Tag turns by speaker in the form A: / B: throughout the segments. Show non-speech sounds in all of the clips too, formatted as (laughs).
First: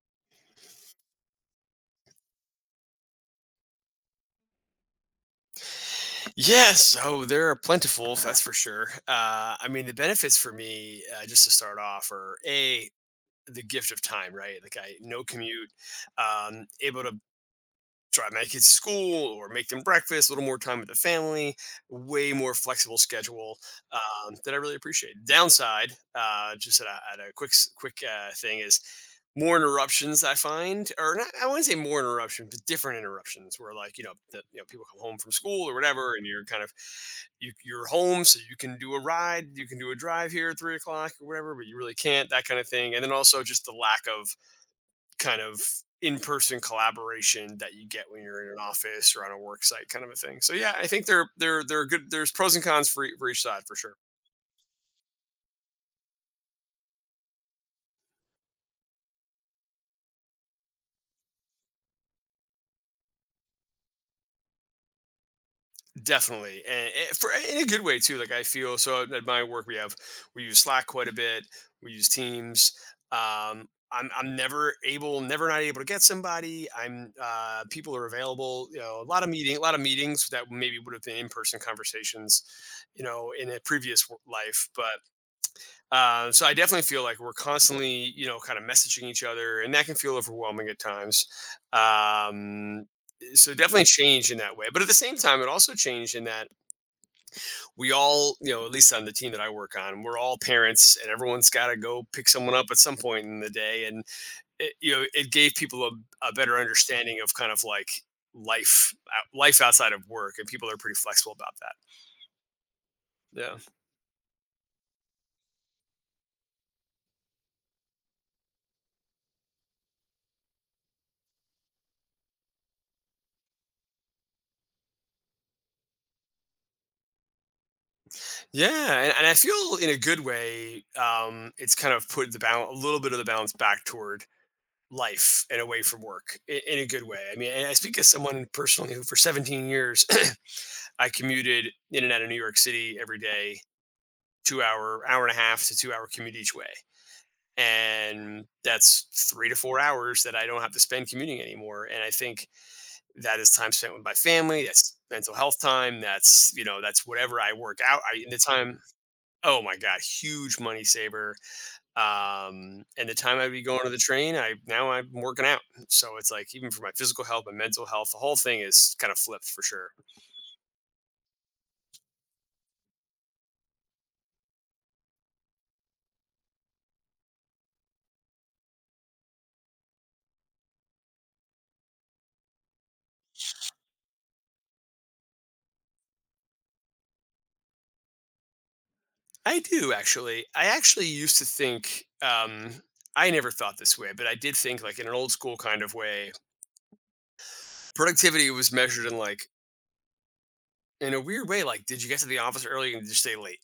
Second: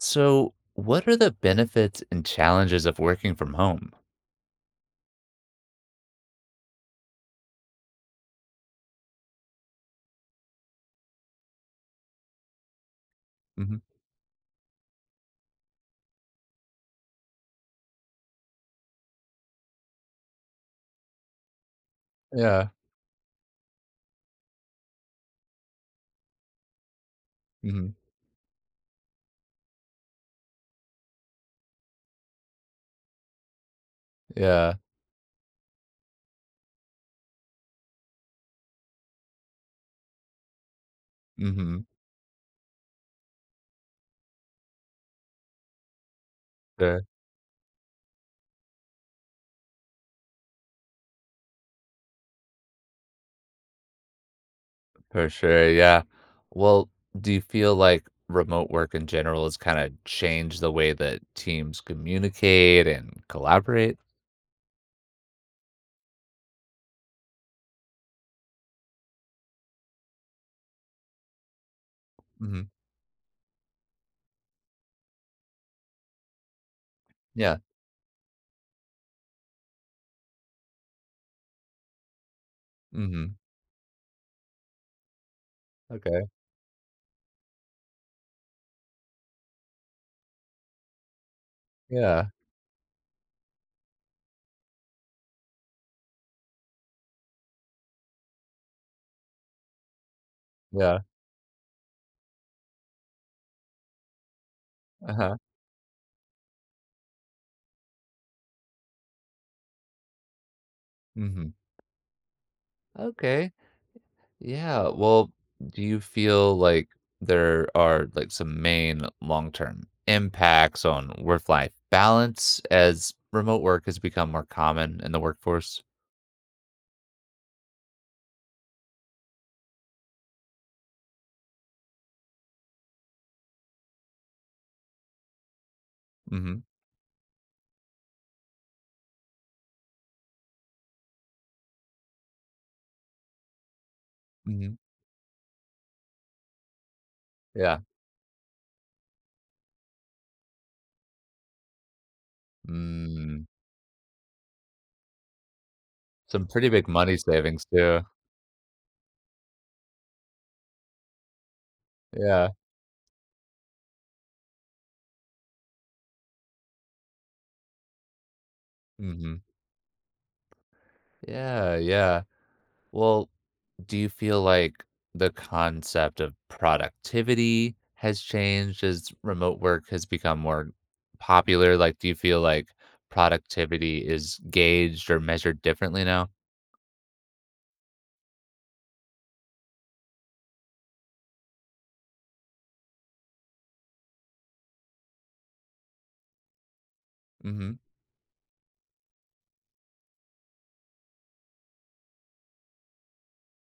A: So, what are the benefits and challenges of working from home?
B: Yes. Oh, there are plentiful. That's for sure. I mean, the benefits for me, just to start off, are a the
A: Hmm.
B: gift of time, right? Like I no commute, able to drive my kids to school or make them breakfast, a little more time with the family, way more
A: Yeah.
B: flexible schedule that I really appreciate. Downside, just at a quick
A: Hmm.
B: quick thing is more interruptions I find, or not, I wouldn't say more interruptions, but different interruptions where like, you know, that, you know,
A: Yeah.
B: people come home from school or whatever, and you're kind of, you're home. So you can do a ride, you can do a drive here at 3 o'clock or whatever, but you
A: Hmm.
B: really can't, that kind of thing. And then also just the lack of kind of in-person
A: Sure.
B: collaboration that you get when you're in an office or on a work site kind of a thing. So yeah, I think they're they are they're good, there's pros and cons for, for each side for sure.
A: For sure. Yeah. Well, do you feel like remote work in general has kind of changed the way that teams communicate and collaborate?
B: Definitely. And for in a good way too. Like I feel so at my work we have we use Slack quite a bit. We use
A: Hmm.
B: Teams. Um I'm never able, never not able to get somebody. I'm
A: Yeah.
B: people are available. You know, a lot of meetings that maybe would have been in person conversations, you know,
A: Hmm.
B: in a previous life. But
A: Okay.
B: So I definitely feel like we're constantly, you know, kind of messaging each other, and that can feel overwhelming at times.
A: Yeah.
B: Um, so definitely change in that way. But at the same time, it also changed in that we all, you know, at least on the team that I work on, we're all parents,
A: Yeah.
B: and everyone's got to go pick someone up at some point in the day. And it, you know,
A: Uh
B: it
A: huh.
B: gave people a better understanding of kind of like life, life outside of work, and people are pretty flexible
A: Hmm.
B: about that.
A: Okay.
B: Yeah.
A: Yeah, well, do you feel like there are like some main long-term impacts on work-life balance as remote work has become more common in the workforce?
B: Yeah, and I feel in a good way, it's kind of put the balance, a little bit of the balance back toward life and away from work
A: Mhm.
B: in a good way. I mean, and I speak as someone personally who, for 17 years, (coughs) (clears throat) I commuted in and out of New York City every day,
A: Mhm.
B: hour and a half to 2 hour commute each way.
A: Yeah.
B: And that's 3 to 4 hours that I don't have to spend commuting anymore. And I think that
A: Mm.
B: is time spent with my family. That's mental health time.
A: Some
B: That's, you
A: pretty
B: know,
A: big
B: that's
A: money
B: whatever. I
A: savings
B: work out.
A: too.
B: In the time. Oh my god, huge money saver.
A: Yeah.
B: And the time I'd be going to the train, I now I'm working out. So it's like even for my physical health, my mental health, the whole thing is kind of
A: Mhm.
B: flipped for sure.
A: Yeah, yeah. Well, do you feel like the concept of productivity has changed as remote work has become more popular? Like, do you feel like productivity is gauged or measured differently now?
B: I do actually. I actually used to think I never thought this way, but I did think like in an old school kind of way,
A: Mm-hmm.
B: productivity was measured in like in a weird way, like did you get to the office early and did you stay late?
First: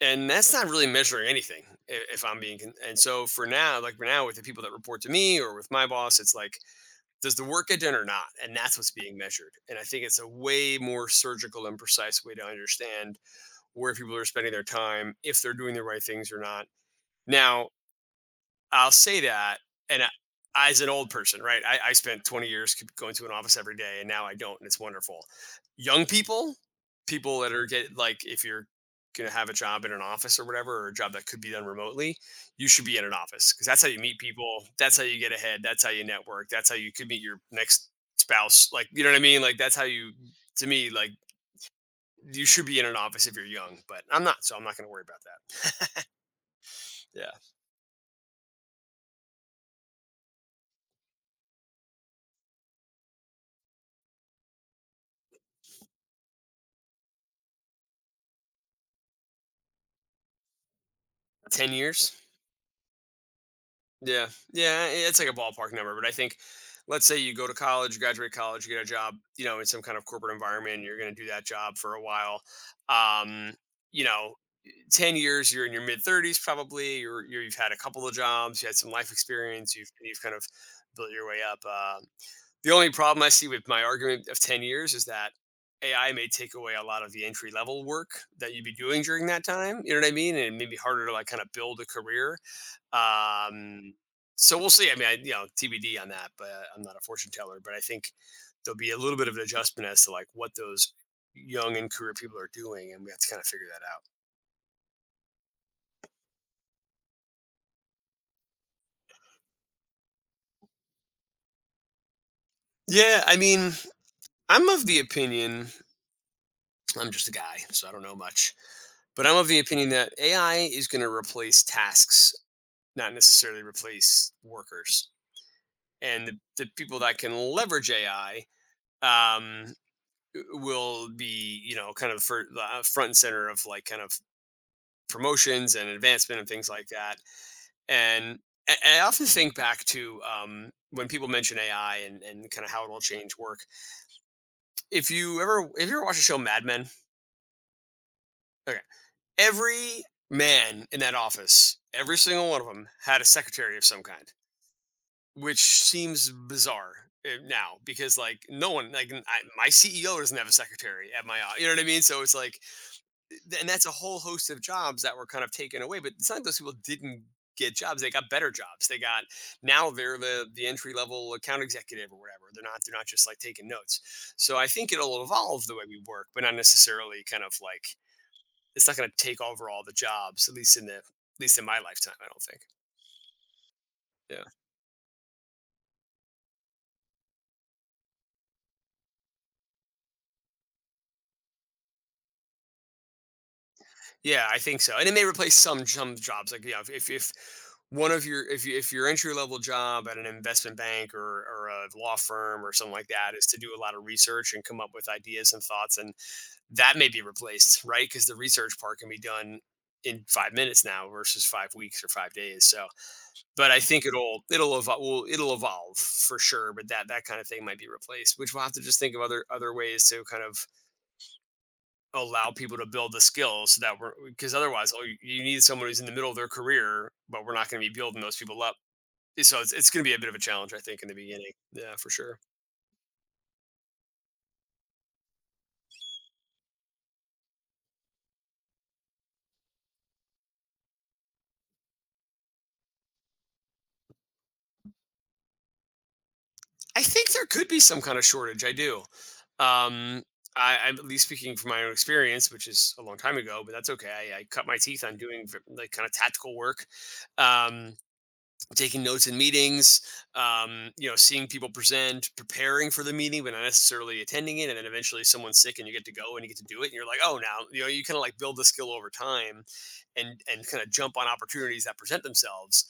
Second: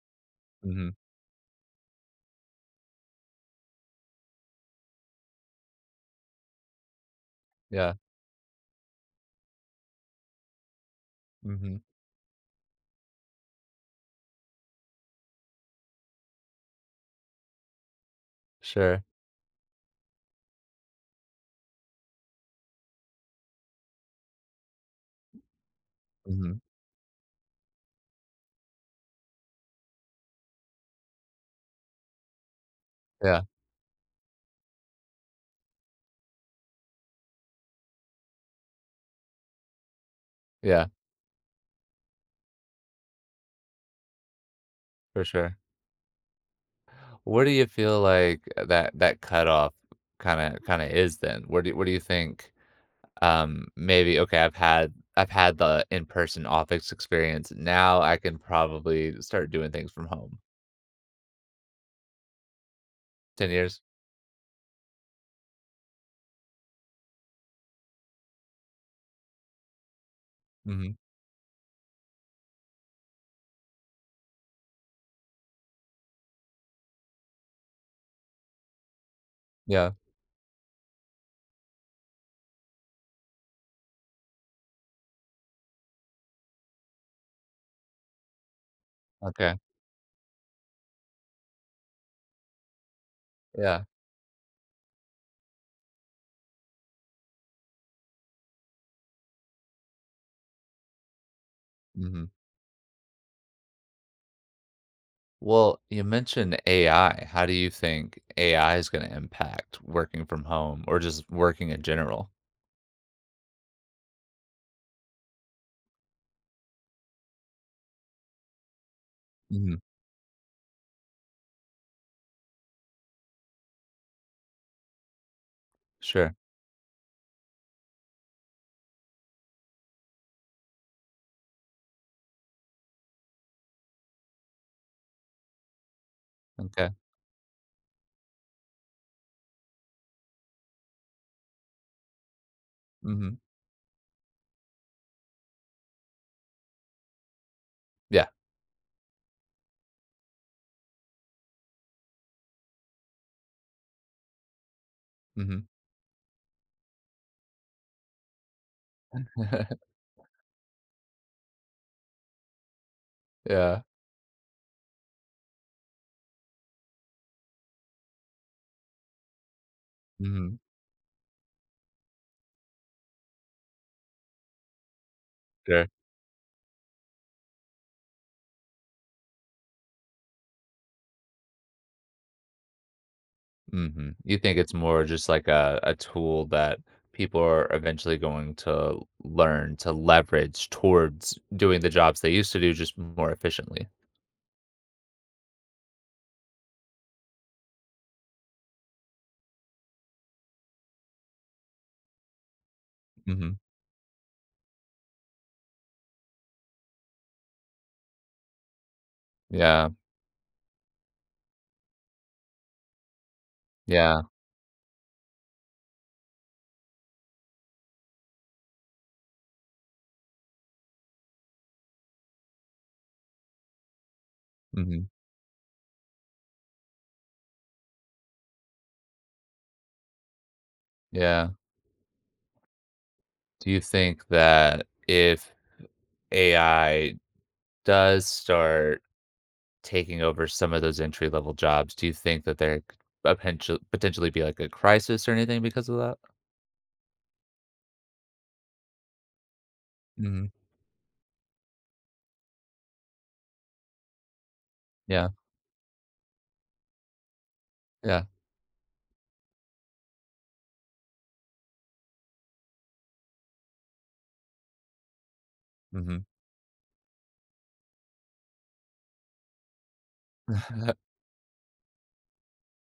B: And that's not really
A: Mm-hmm.
B: measuring anything, if I'm being. And so for now, like for now, with the people that report to me or with my boss, it's like does the work get
A: Yeah.
B: done or not? And that's what's being measured. And I think it's a way more surgical
A: Mm-hmm.
B: and precise way to understand where people are spending their time, if they're doing the right things or not. Now, I'll
A: Sure.
B: say that, and I, as an old person, right? I spent 20 years going to an office every day, and now I don't, and it's wonderful. Young
A: Mm-hmm.
B: people, people that are get like, if you're gonna have a job in an office or whatever, or a job that could be done remotely, you should be in an
A: Yeah.
B: office because that's how you meet people, that's how you get ahead, that's how you network, that's how you could meet your next spouse. Like, you know what I mean? Like, that's how you, to
A: Yeah.
B: me, like. You should be in an office if you're young, but I'm not, so I'm not going to worry about
A: For sure.
B: that. (laughs) Yeah,
A: Where do you feel like that cutoff kind of is then? Where do you think? Maybe okay, I've had the in-person office experience. Now I can probably start doing things from home.
B: 10 years.
A: 10 years?
B: Yeah, yeah, it's like a ballpark number, but I think, let's say you go to college, you graduate college, you get a job, you know, in some kind of corporate environment,
A: Mhm.
B: you're going to do that job for a while. Um, you know, 10 years, you're in your mid thirties, probably. You're you've had a couple of jobs, you had some life experience,
A: Yeah.
B: you've kind of built your way up. The only problem I see with my argument of 10 years is that AI may take away a lot of the entry level work that you'd be doing during that
A: Okay.
B: time. You know what I mean? And it may be harder to like kind of build a career
A: Yeah.
B: um, so we'll see. I mean, you know, TBD on that, but I'm not a fortune teller. But I think there'll be a little bit of an adjustment as to like what those young and career
A: Mhm.
B: people are doing, and we have to kind of figure that out.
A: Well, you mentioned AI. How do you think AI is gonna impact working from home or just working in general?
B: Yeah, I mean, I'm of the opinion. I'm just a guy, so I don't know much. But I'm of the
A: Mhm.
B: opinion that AI is going to replace tasks, not necessarily replace workers. And the,
A: Sure.
B: the people that can leverage AI um, will be, you know, kind of for, front and center of like kind of promotions and advancement and things like
A: Okay.
B: that. And, and I often think back to when people mention AI and kind of how it'll
A: Mhm.
B: change work. If you ever watch the show Mad Men,
A: Yeah.
B: okay, every man in that office, every single one of them had a secretary of some kind, which
A: Mhm.
B: seems bizarre now because like no one I, my
A: (laughs)
B: CEO doesn't have a secretary at my, you know what I mean. So it's like and
A: Yeah.
B: that's a whole host of jobs that were kind of taken away. But it's not like those people didn't get jobs; they got better jobs. They got now they're the
A: Mhm.
B: entry level account executive or whatever. They're not just like taking notes. So I think it'll evolve the way
A: Sure.
B: we work, but not necessarily kind of like it's not going to take over all the jobs, at least in the at least in my lifetime. I don't think.
A: Mhm. You
B: Yeah.
A: think it's more just like a tool that people are eventually going to learn to leverage towards doing the jobs they used to do just more efficiently.
B: Yeah, I think so, and it may replace some jobs. Like, yeah, if one of your if you, if your entry level job at an investment bank or a law firm or something like that is
A: Mhm.
B: to do a lot of research and come up with ideas and thoughts, and that may be replaced, right? Because the research part can be done
A: Yeah.
B: in 5 minutes now versus 5 weeks or 5 days. So, but I think
A: Yeah.
B: it'll evolve. Well, it'll evolve for sure. But that kind of thing might be replaced, which we'll have to just think of other ways to kind of allow people to build the skills so that we're because otherwise oh,
A: Mhm.
B: you need someone who's in the middle of their career, but we're not going to be building those people up. So it's going to be a bit of a challenge, I think, in the
A: Yeah.
B: beginning. Yeah, for sure.
A: Do you think that if AI does start taking over some of those entry level jobs, do you think that there could potentially be like a crisis or anything because of that?
B: I think there could be some kind of shortage. I do. Um,
A: Mhm.
B: I'm at least speaking from my own experience, which is a long time ago, but that's okay. I cut my teeth on
A: Yeah.
B: doing like kind of tactical work. Um,
A: Yeah.
B: taking notes in meetings, you know, seeing people present, preparing for the meeting, but not necessarily attending it. And then eventually someone's sick and you get to
A: Mhm.
B: go and you get to do it. And you're like, oh, now, you know, you kind of like build the skill over time and kind of
A: (laughs)
B: jump on opportunities that present themselves.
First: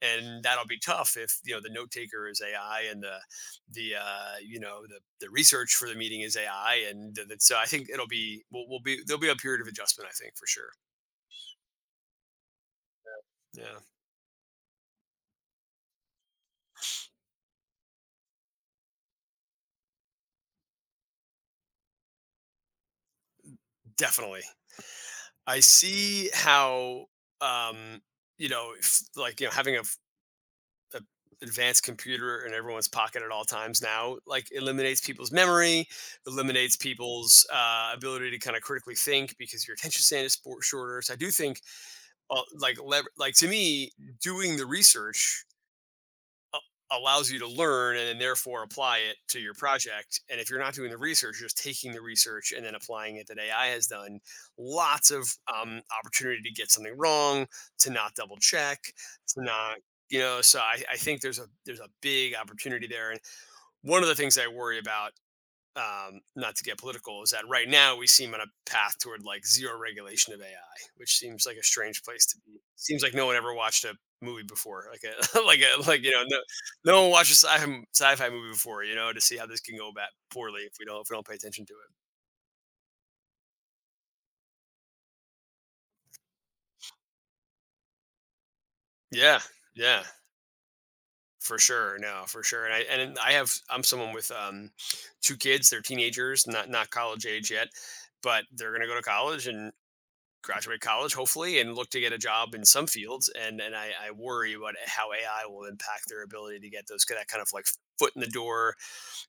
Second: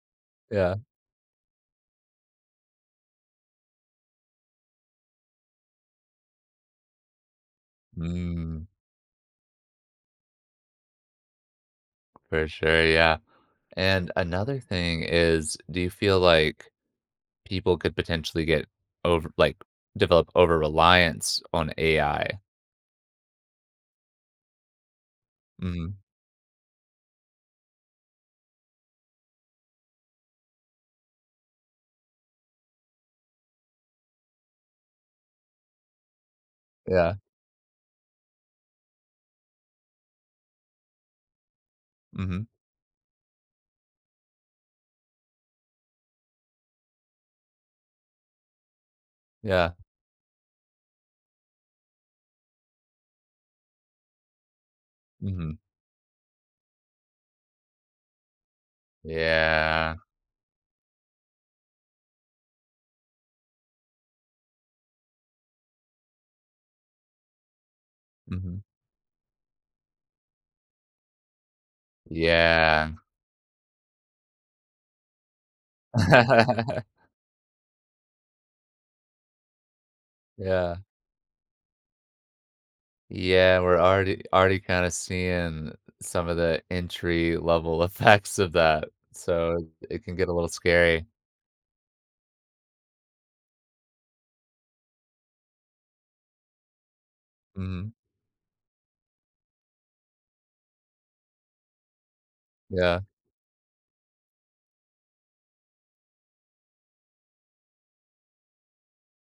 B: And that'll
A: Yeah.
B: be tough if, you know, the note taker is AI and the, you know, the research for the meeting is AI. And so I think it'll be,
A: Mm,
B: we'll be, there'll be a period of adjustment, I think, for sure.
A: for sure. Yeah.
B: Yeah,
A: And another thing is, do you feel like people could potentially get over, like, develop over reliance on AI?
B: definitely. I
A: Mhm.
B: see how, um, you know, if, like, you know, having a, a advanced computer in everyone's pocket at all times now, like, eliminates people's memory, eliminates
A: Yeah.
B: people's ability to kind of critically think because your attention span is sport shorter. So I do think, uh,
A: Mhm.
B: like, lever- like to me, doing the research a- allows you to learn and then therefore apply it to your
A: Yeah.
B: project. And if you're not doing the research, you're just taking the research and then applying it that AI has done, lots of
A: Mhm.
B: opportunity to get something wrong, to not double check, to not
A: Yeah.
B: you know. So I think there's a big opportunity there. And one of the things I worry about, not to get political, is that right now we seem on
A: Mhm.
B: a path toward like zero regulation of AI, which seems like a strange place to be.
A: Yeah.
B: Seems like no one ever watched a movie before, like a (laughs) like
A: (laughs)
B: no one watched a sci-fi movie before, you know, to see how this can go bad poorly
A: Yeah.
B: if we don't pay attention to it.
A: Yeah, we're already kinda seeing some of the entry level (laughs) effects of that,
B: Yeah,
A: so it
B: yeah,
A: can get a little scary.
B: for sure. No, for sure. And I'm someone with two kids. They're teenagers, not college age yet,
A: Mhm.
B: but they're gonna go to college and graduate college, hopefully, and look to get a job in some
A: Yeah.
B: fields. And I worry about how AI will impact their ability to get those, that kind of like foot in the door.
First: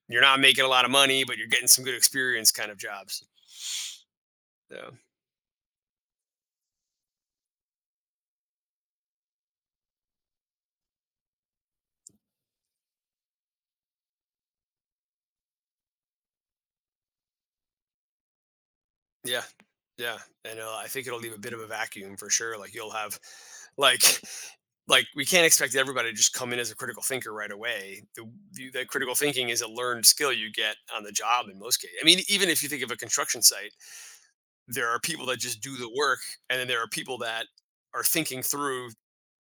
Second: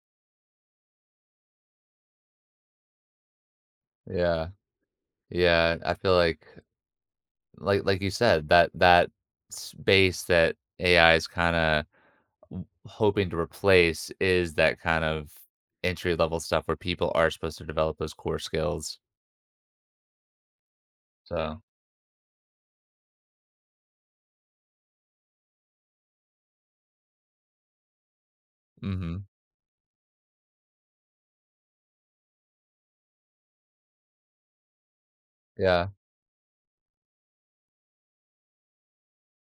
B: You're not making a lot of money, but you're getting some good experience kind of jobs.
A: Yeah.
B: So
A: Yeah. I feel like like you said, that that space that AI is kinda hoping to replace is that kind of entry level stuff where people are supposed to develop those core skills.
B: yeah, yeah, and I think it'll leave a bit of
A: So.
B: a vacuum for sure. Like you'll have like we can't expect everybody to just come in as a critical thinker right away. The critical
A: Mhm.
B: thinking is a learned skill you get on the job in most cases. I mean, even if you think of a construction site, there are people that just do
A: Yeah,
B: the work, and then there are people that are thinking through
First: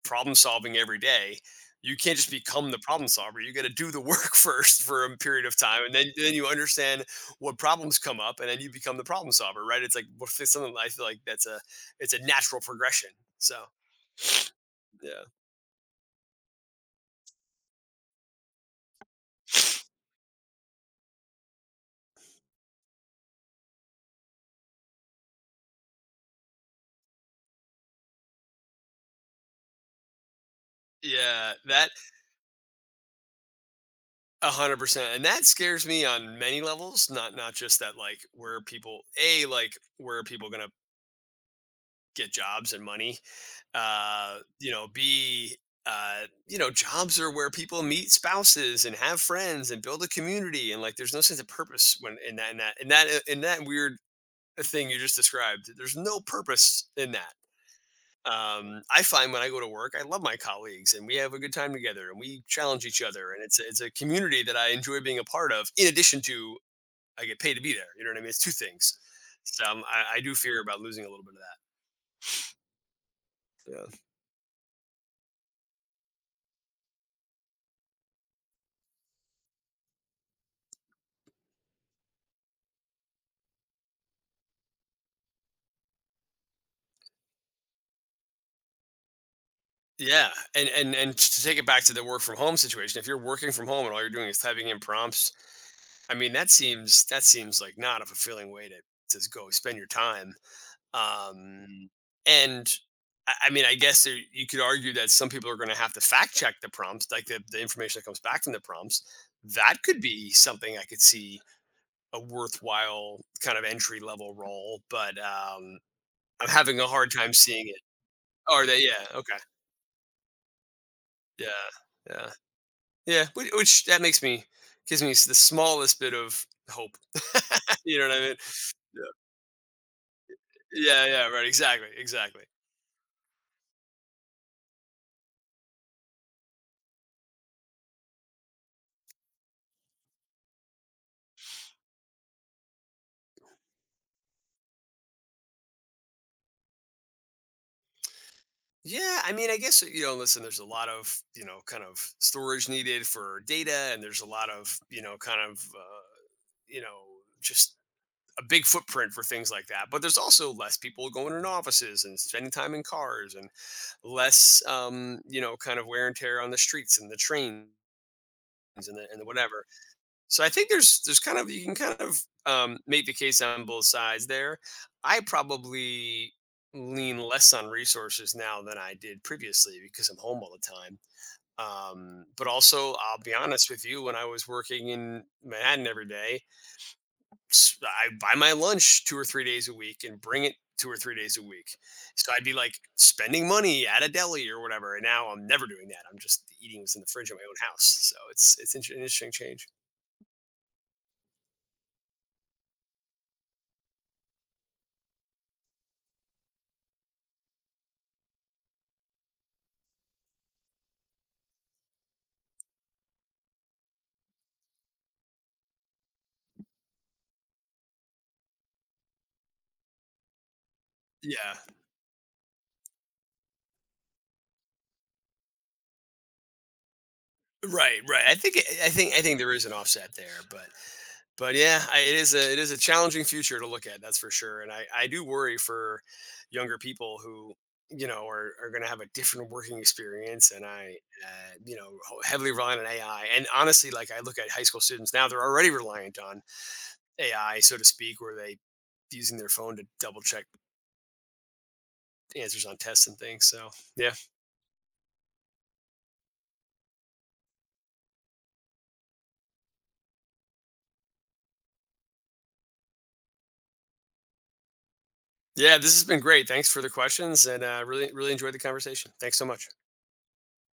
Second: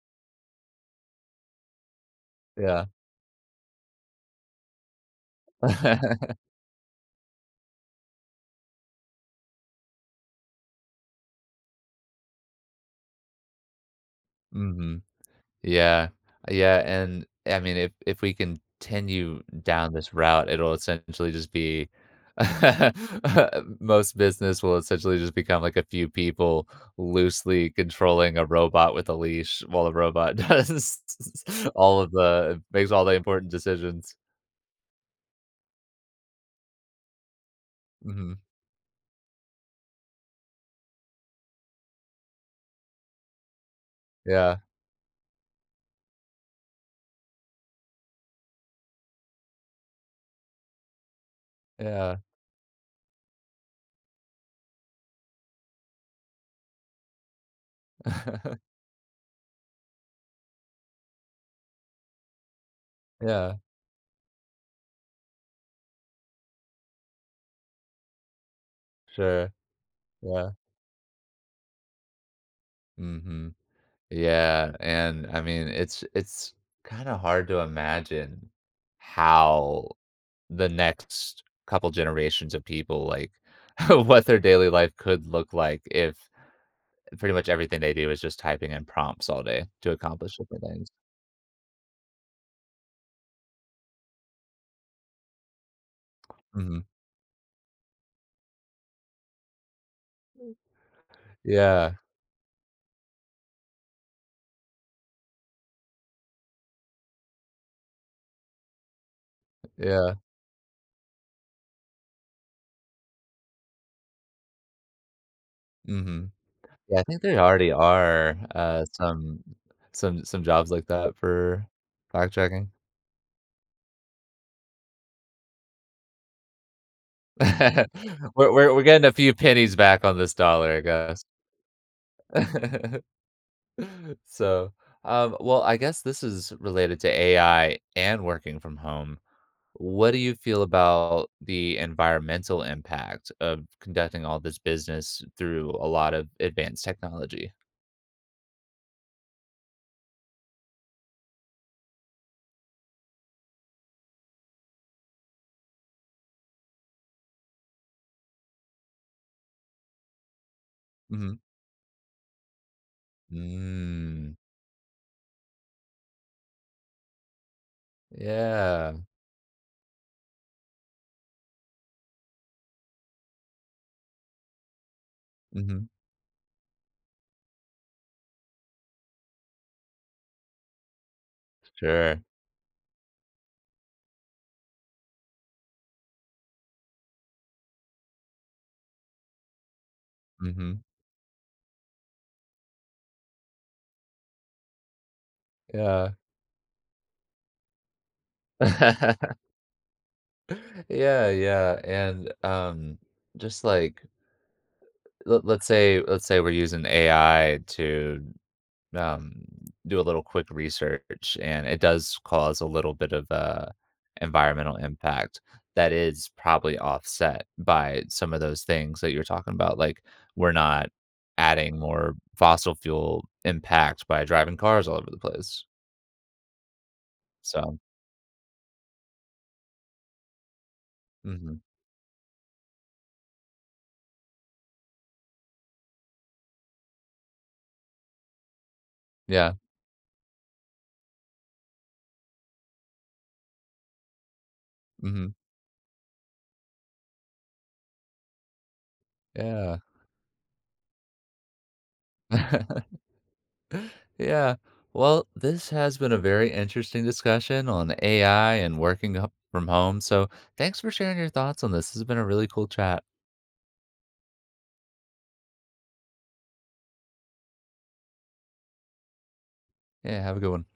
B: problem solving every day. You can't just become the
A: yeah.
B: problem solver. You got to do the work (laughs) first for a period of time and then
A: (laughs)
B: you understand what problems come up and then you become the problem solver, right? It's like, well, it's something I feel like that's a it's a natural progression. So
A: Mhm.
B: yeah,
A: Yeah. Yeah, and, I mean, if we continue down this route, it'll essentially just be (laughs) most business will essentially just become, like, a few people loosely controlling a robot with a leash while the robot (laughs) does
B: yeah that
A: all of the makes all the important decisions.
B: 100% and that scares me on many levels. Not not just that like
A: Mhm.
B: where are people a like, where are people gonna get jobs and money?
A: Yeah.
B: You know, B, you know, jobs are where people meet spouses and have friends and build a community. And like, there's no sense of purpose
A: Yeah.
B: when in that weird thing you just described, there's no purpose in that.
A: (laughs)
B: I find when I go to work, I love my colleagues and we have a good time together and we challenge each other. And
A: Yeah.
B: it's a community that I enjoy being a part of, in addition to, I get paid to be there. You know what I mean? It's two things.
A: Sure.
B: So I do
A: Yeah.
B: fear about losing a little bit of
A: Mhm.
B: that.
A: Yeah, and, I mean, it's kinda hard to imagine how the next couple generations of people, like, (laughs) what their daily life could look like if pretty much everything they do is just typing in prompts all day to
B: Yeah,
A: accomplish different
B: and
A: things.
B: to take it back to the work from home situation, if you're working from home and all you're doing is typing in prompts, I mean that
A: Mhm.
B: seems that seems like not a fulfilling way to go spend your time. Um,
A: Yeah,
B: and I mean, I guess there, you could argue that some people are going to have to fact check the prompts, like the information that comes back from the prompts. That could
A: yeah,
B: be something I could see a worthwhile kind of entry level role, but
A: mhm.
B: I'm having a
A: Yeah, I
B: hard
A: think
B: time
A: there
B: seeing
A: already
B: it.
A: are,
B: Are they? Yeah. Okay.
A: some jobs like that for
B: Yeah. Yeah.
A: fact checking.
B: Yeah, which that makes me gives me the smallest bit of hope. (laughs)
A: (laughs)
B: You know what I mean?
A: We're getting a few pennies back on this dollar, I
B: Yeah,
A: guess.
B: yeah, right. Exactly, exactly.
A: (laughs) So, well, I guess this is related to AI and working from home. What do you feel about the environmental impact of conducting all this business through a lot of advanced technology?
B: Yeah, I mean, I guess you know. Listen, there's a lot of, you know, kind of storage needed for data, and there's a lot of, you know, kind of you know just a big footprint for things like that. But there's also less people
A: Hmm.
B: going in offices and spending time in cars, and
A: Mm,
B: less you know, kind of wear and tear on the streets and the trains
A: yeah.
B: and the whatever. So I think there's kind of, you can kind of, make the case on both sides there. I
A: Hmm.
B: probably lean less on resources now than I did previously because I'm home all the time.
A: Sure.
B: But also, I'll be honest with you, when I was working in Manhattan every day, I buy my lunch 2 or 3 days a week and bring it
A: Hmm.
B: 2 or 3 days a week. So I'd be like spending money at a deli or whatever. And now I'm never doing that.
A: Yeah.
B: I'm just eating what's in the fridge in my own house. So it's an interesting
A: (laughs)
B: change.
A: Yeah, yeah. And just like let's say we're using AI to um, do a little quick research, and it does cause a little bit of a environmental impact that is probably offset by some of those things that you're talking about. Like we're not
B: Yeah.
A: adding more fossil fuel impact by driving cars all over the place. So,
B: Right, right. I think there is an offset there, but
A: hmm
B: yeah, I, it is a challenging future to look at. That's for sure. And I do worry for younger people who, you know, are going to have a different
A: yeah,
B: working experience, and I you know, heavily reliant on AI. And honestly, like I look at high school students
A: hmm
B: now, they're already reliant on AI, so to speak, where they using their phone
A: yeah,
B: to double check answers on tests and things. So
A: (laughs)
B: yeah,
A: yeah. Well, this has been a very interesting discussion on AI and working up from home. So, thanks for sharing your thoughts on this. This has been a really cool chat.
B: yeah. This has been great. Thanks for the questions, and really really enjoyed the conversation. Thanks so much.
A: Yeah, have a good one.